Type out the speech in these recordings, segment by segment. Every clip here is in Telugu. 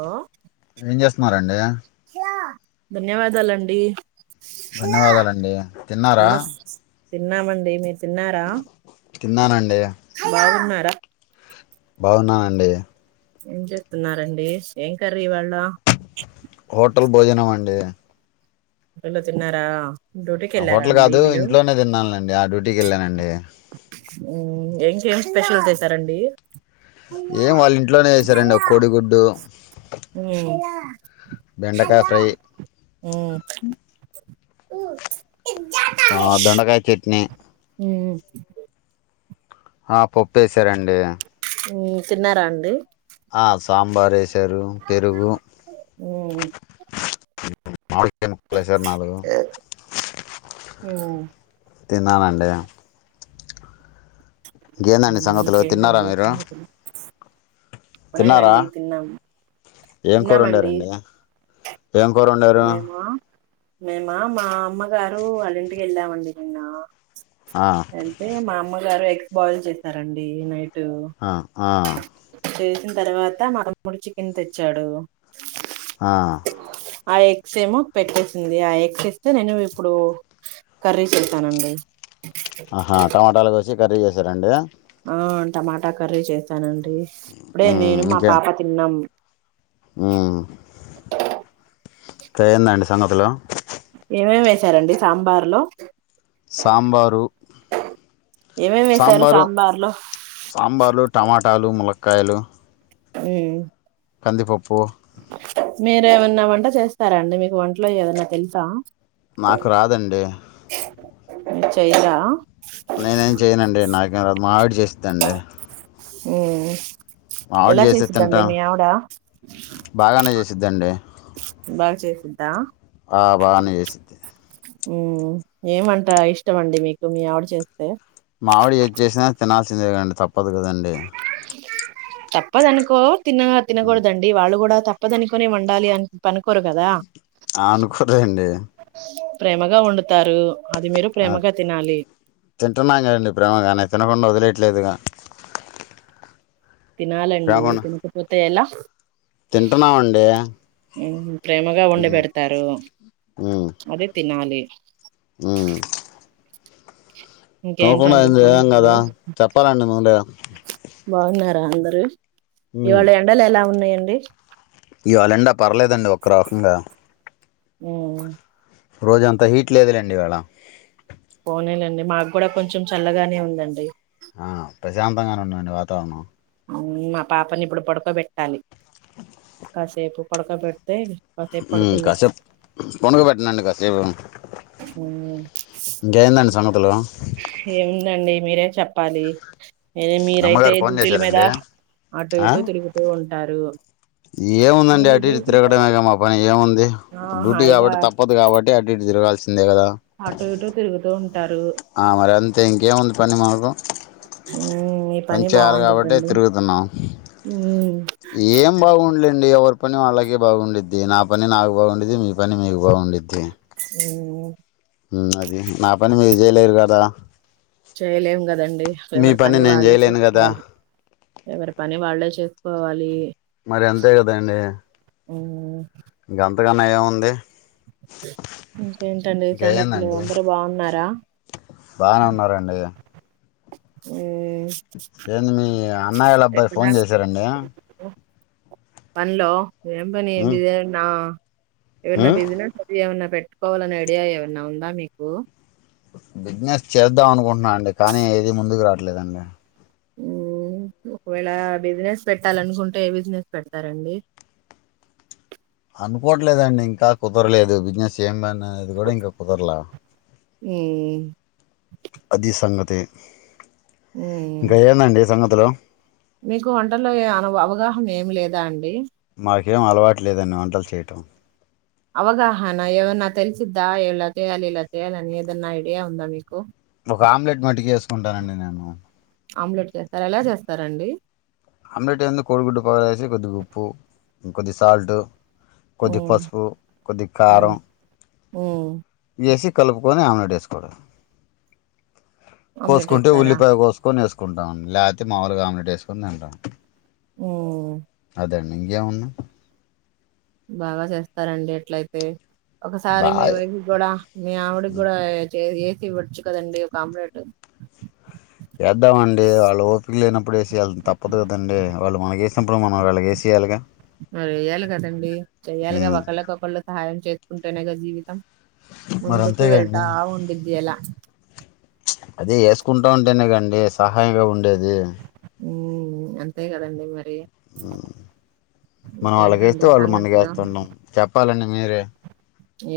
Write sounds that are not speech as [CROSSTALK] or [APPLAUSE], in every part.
హలో ఏం చేస్తున్నారండి ధన్యవాదాలు అండి ధన్యవాదాలు అండి తిన్నారా నమస్ తిన్నామండి మీరు తిన్నారా తిన్నానండి హలో బాగున్నార క్క [UNINTELLIGIBLE] బాగున్నానండి ఏం చేస్తున్నారండి ఏం కర్రీ ఇవాళ హోటల్ భోజనం అండి హోటల్ లో తిన్నారా డ్యూటీకి ఆ వెళ్ళారా హోటల్ అండి కాదు మీరు ఇంట్లోనే తిన్నాను లేండి ఆ డ్యూటీకి వెళ్ళానండి హ్మ్ ఇంకేం స్పెషల్ చేసారంండి ఏం వాళ్ళ ఇంట్లోనే చేసారండి ఒక కోడిగుడ్డు హలో హ్మ్ అ [UNINTELLIGIBLE] [UNINTELLIGIBLE] ఆ దొండకాయ చట్నీ ఉమ్ ఆ పోప్పేసారండి హ్మ్ తిన్నార అండి ఆ సాంబార్ పెరుగు పెరుగు ఉమ్ [UNINTELLIGIBLE] నాలుగు ఉమ్ తిన్నానండి ఇంకేంటి అండి సంగతులు తిన్నారా ఇంకేంటండి మీరు సంగతులు తిన్నారా ఇప్పుడేనండి తిన్నాము ఏం కూరా తిన్నామండి వండరండి ఏం కోరు వండారు మేమా మేమా మా అమ్మగారు వాళ్ళింటికి వెళ్ళామండి నిన్న ఆ, అంటే మా అమ్మగారు ఎ బాయిల్ చేసారండి నైట్ ఆ ఆ వచ్చిన తర్వాత మా తమ్ముడు చికెన్ తెచ్చాడు ఆ, ఆ ఎగ్స్ ఏమో పెట్టేసింది ఆ ఎగ్స్ ఇస్తే నేను ఇప్పుడు కర్రీ చేస్తానండి హా టమాటాలు కోసి కర్రీ చేసారంండి ఆ టమాటా కర్రీ చేస్తానండి ఇప్పుడే నేను మా పాప తిన్నాం ే ఏంది అండి సంగతులు ఏమేమి వేసారంండి సాంబార్ లో సాంబారు ఏమేమి వేసారు సాంబారు సాంబార్ లో సాంబార్ టమాటాలు ములక్కాయలు హ కందిపప్పు మీరు ఏమన్నా వంట చేస్తారాండి మీకు వంటలో ఏదన్నా తెలుసా నాకు రాదండి చైరా నేనేం చేయనండి నాకేం రాదు మా ఆవిడి చేస్త తండి ఉ మావిడి చేసేది తింటాం బాగానే చేస్తుద్దండి బాగా చేసిద్దా ఏమంట ఇష్టంమండి మీకు మీ ఆవిడ చేస్త మామిడి ఏది చేసినా తినల్ సిందే కదా అండి తప్పదు కదండి తప్పదనుకో తిన తినకుడదండి వాళ్ళు కూడా తప్పదనికోనే వండాలి అని పనుకోరు కదా అనుకోద అండి ప్రేమగా వండుతారు అది మీరు ఆ ప్రేమగా తినాలి తింటున్నాం కదండి ప్రేమగానే తినకుండా వదిలేట్ ఇట్లేదుగా తినాలండి తినకపోతే ఎలా తింటున్నామండి ఉమ్ ప్రేమగా ఒండి ఉమ్ పెడతారు అదే తినాలి హ్మ్ తూకుండా ఇంకేంటండి ఏంది సంగతులు ఏంకాదా చెప్పాలండి ముందే బాగున్నారా అందరూ ఇవాళ ఎండలు ఎలా ఉన్నాయి అండి ఇవాళ ఎండ పర్లేదండి ఒక్క రకంగా ఉమ్ రోజంత హీట్ లేదులేండి ఇవాళ పోనీలేండి మాక్ కూడా కొంచెం చల్లగానే ఉందండి ఆ ప్రశాంతంగానే ఉండండి వాతావరణం హ్మ్ మా పాపని ఇప్పుడు పడుకోబెట్ టాలీ కాసేపు పడుకో పెట్ హ్మ్ కసేపు పనుగో పెట్టనండి కాసేపు మ్ ఇంకేందండి సంగ హలో ఏముందండి మీరే చెప్పాలి నే మీరైతే అమ్మగారు ఫోన్ డ్యూటీల మీద చేశారండి అటు ఆ ఇటు తిరుగుతూ ఉంటారు ఏముందండి మీరు అటు ఇటు డ్యూటీ తిరగడమే గా మా పని ఏముంది ఆ డూటీ కాబట్టి తప్పదు కాబట్టి అటు ఇటు తిరగాల్సింద్ ఆటో ఇటో తిరుగుతోంట ఆ మరి ఎంత్ ఇంకేముందీ పని మాకు మ్ మీ పని చేయాలి కాబట్టి బాగుండిద్దండి తిరుగుతున్నాం మ్ ఏం బాగుండలేండి ఎవరు పని వాళ్ళకి బాగుండిద్ది నా పని నాకు బాగుండిద్ది మీ పని మీకు బాగుండిద్ది అ అది నా పని మీరు చేయలేరు కదా చేయలేము కదండి మీ ఎవరి పని నేను వాల్లే చేయలేను కదా చేసుకోవాలి ఎవరి పని వాల్లే చేసుకో కోవాలి మరి అంతే కదండి హ్మ్ ఇంకంతకన్నా ఏముంది ఇంకేంటండి ఇంక సంగతులు ఏందండి అందరూ బాగున్నారా బాగానే మ్ ఏ మీ అన్నయ వాళ్ళ అబ్బాయి ఫోన్ చేశారండి పన్లో ఉమ్, [UNINTELLIGIBLE] ఎవన్నా ఉమ్, బిజినెస్ అది ఏమన్నా పెట్ట పెట్టుకోవాలని ఐడియా ఏమన్నా ఉందా మీకు బిజినెస్ చేద్దాం అనుకుంటున్నా అండి కానీ ఏది ముందుకు రావట్లేదండి మ్ ఒకవేళ బిజినెస్ పెట్టాలనుకుంటే ఏ బిజినెస్ పెడతారండి అనుకోవట్లేదండి ఇంకా కుదరలేదు బిజినెస్ ఏమని ఆ అది కూడా ఇంకా కుదరలా మ్మ్. అది సంగతి తే మ్మ్. ఇంకా ఏమండి సంగ హాలో మీకు వంటలో ఏ అను అవగాహన ఏమి లేదా అండి నాకేం అలవాటు లేదండి వంటలు చేయటం అవగాహానా ఎవన్నా తెలిసిద్దా ఇలా చేయాలి అలా చేయాలి అని ఏదన్నా ఇడియా ఉంద మీకు ఒక ఆమ్లెట్ మటుకి వేసుకుంటానండి నేను ఆది ఎలా చేస్తారండి ఆమ్లెట్ ఏందో కోడిగుడ్డు పగల వేసి కొద్ది ఉప్పు ఇంకొద్ది సాల్ట్ కొద్దిగ మ్మ్. పసుపు కొద్దిగ కారం ఉ వేసి కలుపుకొని ఆమ్లెట్ వేసుకోవుడు ఆమ్లెట్ కోసుకుంటే వేస్తారా ఉల్లిపాయ కోసుకొని వేసు కుంటాం లేతే మాములుగా ఆమ్లేట్ వేసుకుని తింటాం ఉమ్ దండిగ జేయమన్ను బాగా చేస్తారండి అట్లయితే ఒకసారి మీ బాగా వైఫ్ కి కూడా మీ ఆవిడికి కూడా వేయ్ చే వేసి ఇవ్వొచ్చు కదండి ఒక ఆమ్లేటు వేద్దామండి వాళ్ళు ఓపిక లేనప్పుడే వేసియాలి తప్పదు కదండి వాళ్ళు మనకు వేసి అప్పుడు మనం వాళ్లకి వేసీయాలిగా మరి వేయాలి కదండి చెయ్యాలిగా ఉమ్. ఒకళ్ళకొకళ్ళు సహాయం చేసు కుంటేనేగా జీవితం మరి ముందుకు వెళ్తా అంతేగాండి ఉండుద్ది అలా అదే వేసుకుంటా ఉంటేనే కాండి సహాయంగా ఉండేది ఉ అంతే కదండి మరి మనం వాళ్ళక ఇంకేంటండి వేస్తే వాళ్ళు మనక సంగతులు వేస్తున్నాం చెప్పాలండి పనిర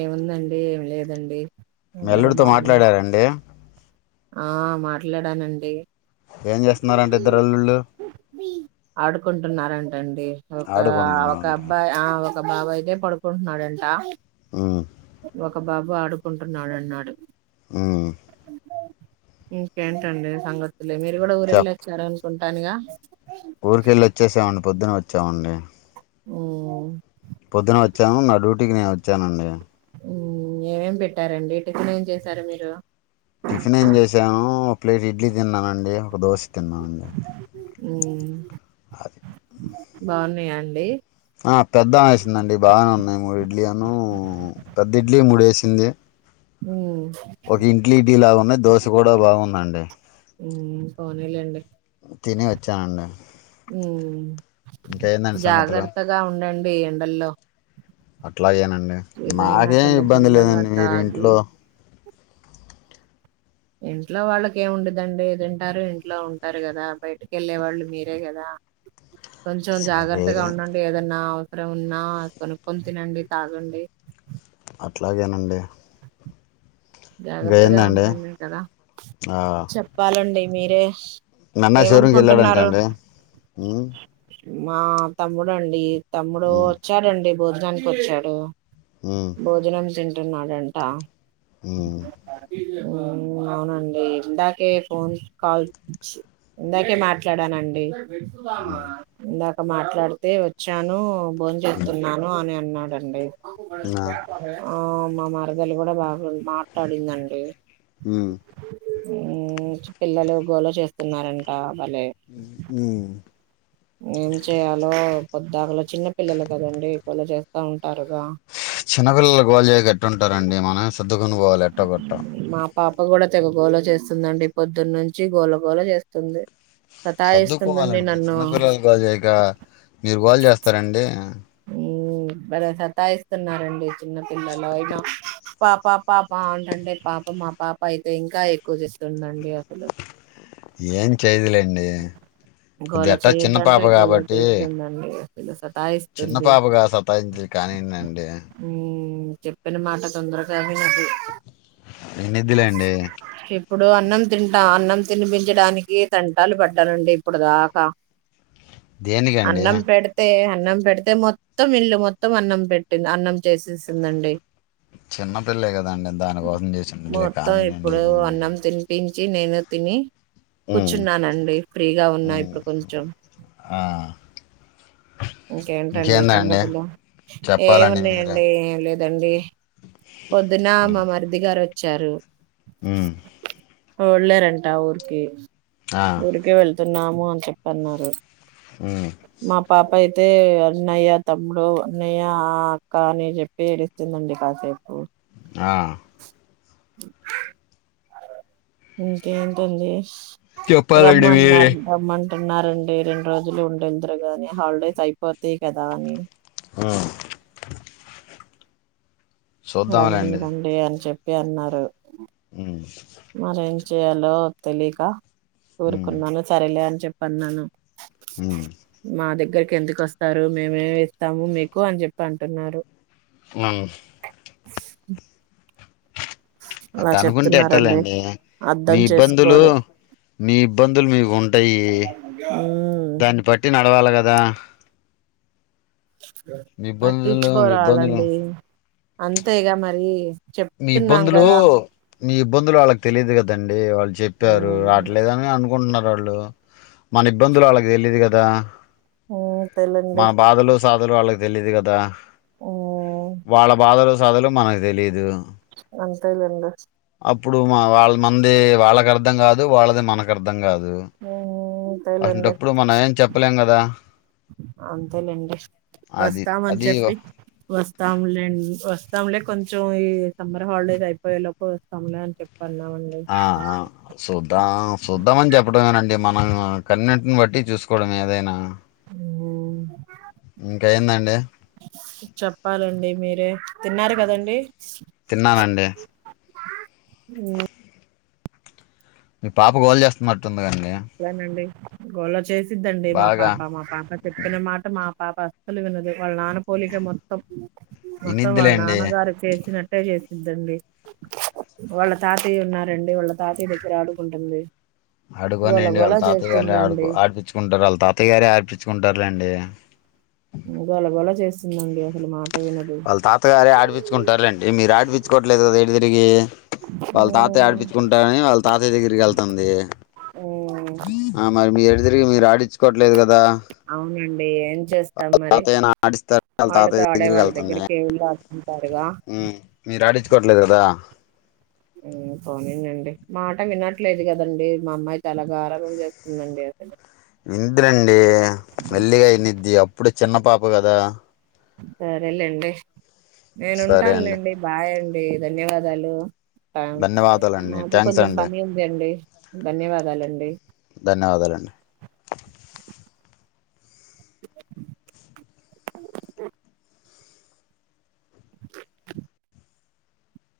ఏముందండి ఏమి లేదండి అందరు అల్లుడితో బాగున్నా మాట్లాడారండి ఆ మాట్లాడానండి ఏం చేస్తున్నరండి ఇద్దర్ అల్లుళ్ళు ఆడుకుంటున్నారని రండి ఒక ఒక ఆడుకుంటున్నారంట అబ్బాయి ఆ ఒక బాబు అయితే పడుకుంటున్నాడంట ఉమ్ ఓ ఒక బాబు ఆడుకుంటున్నాడన్నాడు ఉహ్ ఇంకేంటండి సంగతి అ మీరు కూడా ఊరెళ్ళి చెప్ వచ్చార ఉంటాను ఇగ ఊరికెళ్ళి వచ్చేసామండి పొద్దున వచ్చామండి ఉమ్ పొద్దున వచ్చాను నా డ్యూటీకి నేను వచ్చానండి హ్మ్ ఏమేం పెట్టారంండి టిఫెన్ ఏం చేశారు మీరు టిఫిన్ ఏం చేసాను ఒక ప్లేట్ ఇడ్లీ తిన్నానండి ఒక దోష తిన్నానండి అది బాగున్నాయాండి ఆ పెద్ద వేసిందండి బాగానే ఉన్నాయి మూడి ఇడ్లీ అను పెద్ద ఇడ్లీ మూడేసి ఏన్ది ఉమ్ ఒక ఇట్లిఇడ్లి ఇంటిలా ఉన్నాయి దోశ కూడా బాగుందండి పోనీలెండి తిని వచ్చానండి హ్మ్ ఇంకేందండి సంగతులు జాగ్రత్తగా ఉండండి ఈ ఎండల్లో అట్లాగేనండి ఏదైనా మాకేం చల్ల ఇబ్బంది చల్లగా లేదండి మీరి తాగి ఇంట్లో ఇంట్లో వాళ్ళక ఏముండదండి దింటారు ఇంట్లో ఉంటారు కదా బయటకి వెళ్ళే వాళ్ళు మీరే కదా కొంచెం సరే జాగ్రత్తగా ఉండండి ఏదన్నా అక్కడ ఉన్నా కొనుక్కొని తినండి తాగండి అట్లాగేనండి ఇంకా జాగ్రత్తగా ఏందండి ఉంటుంది కదా చెప్పాలండి మీరేష్ నన్న షోరూంకి వెళ్ళాడంటా అండి హ్మ్ మా తమ్ముడండి తమ్ముడు ఉమ్, వచ్చాడండి బోజ్ భోజ్నాన్కి వచ్చాడు ఉమ్, భోజనం [UNINTELLIGIBLE] తీన్నాడంటా హ్మ్ మ్మ్ అవునండి ఇందాకే ఫోన్ కాల్ ఇందాకే మాట్లాడానండి ఉమ్, ఇందాక్ మాట్లాడితే వచ్చాను భోం ఉమ్, జేతున్నాను అని అన్నాను అండి నా, ఆ మా మరదలు కూడా బాగుంది మార్ క్కడుందండి హ్మ్ హ్మ్మ్ పిల్లలు గోల చేస్తున్నారంట భలే హు హ్మ్ ఏం చేయాలో పొద్దాకులో చిన్న పిల్లలు కదండి వాళ్లు జేస్తా ఉం చిన్నపిల్లలు గోల్ జేయక ఎట్టా ఉంటారండి. మనం సర్దుకొనుపోవాలి ఎట్టోకొట్ట మా పాప కూడా తెగగోళ చేస్తుందండి పొద్దున్న నుంచి గోళగోళ చేస్తుంది. సతాయిస్తుందండి సర్దుకోవాలండి నన్ను చిన్నపిల్లలు గోల్ జేయక మీరు గోల్ చేస్తారండి మ్మ్ భలే సతాయిస్తున్నారండి చిన్న పిల్లలు అయినా పాప పాప అంటంటే పాప మా పాప అయితే ఇంకా ఎక్కువ చేస్తుందం ఏం చేయ్దులేం అండి గోల కొద్దిగా చిన్న పాప కాబట్టి ఏందో సార్ చిన్న పాపగా సత్తాఇంచి కానీయానియండి హ్ చెప్పిన మాట తొందరగానే విన్నిదిలెండి ఇప్పుడు అన్నం తింటాం అన్నం తినిపించడానికి తంన్ తాలు పడ్డనండి ఇప్పుడు దాకా దేనికండి అన్నం పెడితే అన్నం పెడితే మొత్తం ఇల్లు మొత్తం అన్నం పెట్టింది అన్నం చేసేసిందండి. చిన్నపిల్ల కదండి దానికోసం చేసిండట్లే కానీనండి ఏముంది. చి నేను తిని హమ్ తిన్నానండి ఫ్రీగా ఉన్నా ఇప్పుడు కొంచెం. ఆ, ఇంకేంటండి ఇంకేందండి సంగతులు ఏ చెప్పాలండి మీరే ఏన్నాయండి ఈమెవ్ దండి పోదున మా మరిది గారు వ చ్చారు హమ్ ఓళ్లారుంట ఊరికి ఆ, ఊరికే వేల్ తిన్నాము అని చెప్పి అన్నారు. హమ్ పాప అయితే అన్నయ్య తమ్ముడు అన్నయ్య అక్క అని చెప్పి ఏడుస్తున్దండి కాసేపు ఓ ఆ ఇంకేేంటండి చెప్పాలండి మీరే రమన్న్నారు రమన్ ఉన్నారుఅంది రెండు రోజులు ఉండేదురుగాని హాలిడేస్ అయిపోతాయి కదా అని ఆ రండి రండి అని చెప్ ప్పి అన్నారు హమ్ మరేం చెయాలో తెలియక ఉమ్, ఊరుకున్నాను సరేలే అన్ చెప్పిన్నను ఉమ్, మా దగ్గర్ కిందకి వస్తారు మేమేమి ఇస్తాము మీకు అని చెప్పి అంటున్నారు. మన్ ఆట అలా అనుకుంటే చెప్తున్నారండి ఎట్టలేండి మీ అర్థం ఇబ్బందులు చేసుకోరు నీ ఇబ్బంద్ దుల్ మీకు ఉంటాయి. ఉమ్ దాన్ని పట్టి నాక్ పడవాలి కదా మీ ఇబ్బందులు మీ ఇబ్బందులు పట్టించుకోరాలండి అంతేగ మరి మీ చెప్తున్నాం ఇబ్బందులు కదా మీ ఇబ్బందులు వాళ్ళకి తెలియదు కదండి వాళ్ళ చెప్పారు అట్లేదని అనుకుంటున్నారు వాళ్ళు లో మన ఇబ్బందులు వాళ్కి తెలియదు కా దా హమ్ సైలండి సాధలు వాళ్ళకి తెలియదు కదా వాళ్ళ బాధలు చదులు మనకు తెలీదు అంతే లెండి అప్పుడు మా వాళ్ళ మనది వాళ్ళకి అర్థం కాదు వాళ్ళది మనకు అర్థం కాదు అంతేలేండి అసంటప్పుడు మనం ఏం చెప్పలేం కద అంతేలేండి అది వస్తామని అది చెప్పి వస్తాములేండి వస్త వస్తాములే కొంచెం ఈ సమ్మర్ హాలిడేస్ అయిపోయే లో వస్తాములే అని చెప్ ఆ శుద్ద్ద శుద్ద్దాంమని చెప్పడమేనండి మనం కనీవినెంట్ బట్టి చూసుకు కోడ మీ ఏదైన హమ్ ఇంకా ఏందండి చెప్పాలండి మీరే తిన్నారు కదండి తిన్నానండి హమ్ మీ పాప గోల్ చేస్తున్నట్టుంది కండి యా నండి గోళ చే దండి మా బాగా పాప మా పాప చెపీన మాట మా పాప అసలు వినదు వాళ్ళ నాన పోలిక మొత్తం మొత్తం వాళ్ళ ఇనిద్దిలేండి నాన్నగారి చేసినట్టే చేసి ఇద్దండి వాళ్ళ తాతయ్య ఉన్నారండి వాళ్ళ తాతయ్య దగ్గర ఆడుకుంటుంది. గోల ఆడుకోనియండి గోల వాళ్ళ తాతయ్యగారే చేస్తుందండి ఆడు ఆడిపించుకుంటారు వాళ్ళ తాతయ్యగారే ఆడిపించుకుంటారు. ఇలాండి గోలా గోలా చేస్తుందండి అసలు మాట వినదు వాళ్ళ తాతగారే ఆడిపించుకుంటారుండి మీరు ఆడిపించుకోవట్లేదు కద తిరిగి వాళ్ళ తాతయ్య ఆడిపిచ్చుకుంటారని వాళ్ళ తాతయ్య దగ్గరికి వెళ్తూంది ఆ మరి మీ. ఎటు తిరిగి మీరు ఆడిచుకోట్లే. అవునండి ఏం చేస్తాం మరి తాతయ్యని ఆడిస్తారు వాళ్ళతో ఆడే వాళ్ళ దగ్గరికి వెళ్ళే ఆడు. హ్మ్ మీరు ఆడించుకోవట్లేదు కదా. మాట వినట్లేదు కదండి మా అమ్మాయి చాలా గారంభం చేస్తుందండి అసలు. వింది రండి మెల్లిగా విన్నిది అప్పుడు. చిన్న పాప కదా. సరేలెండి. నేను సరే ఉంటాను అండి లేండి బాయ్ అండి. వేయి ధన్యవాదాలు. ధన్యవాదాలండి నాకు థ్యాంక్స్ కొంచెం అండి పని ఉంది అండి. ధన్యవాదాలండి. నవాదాలండి.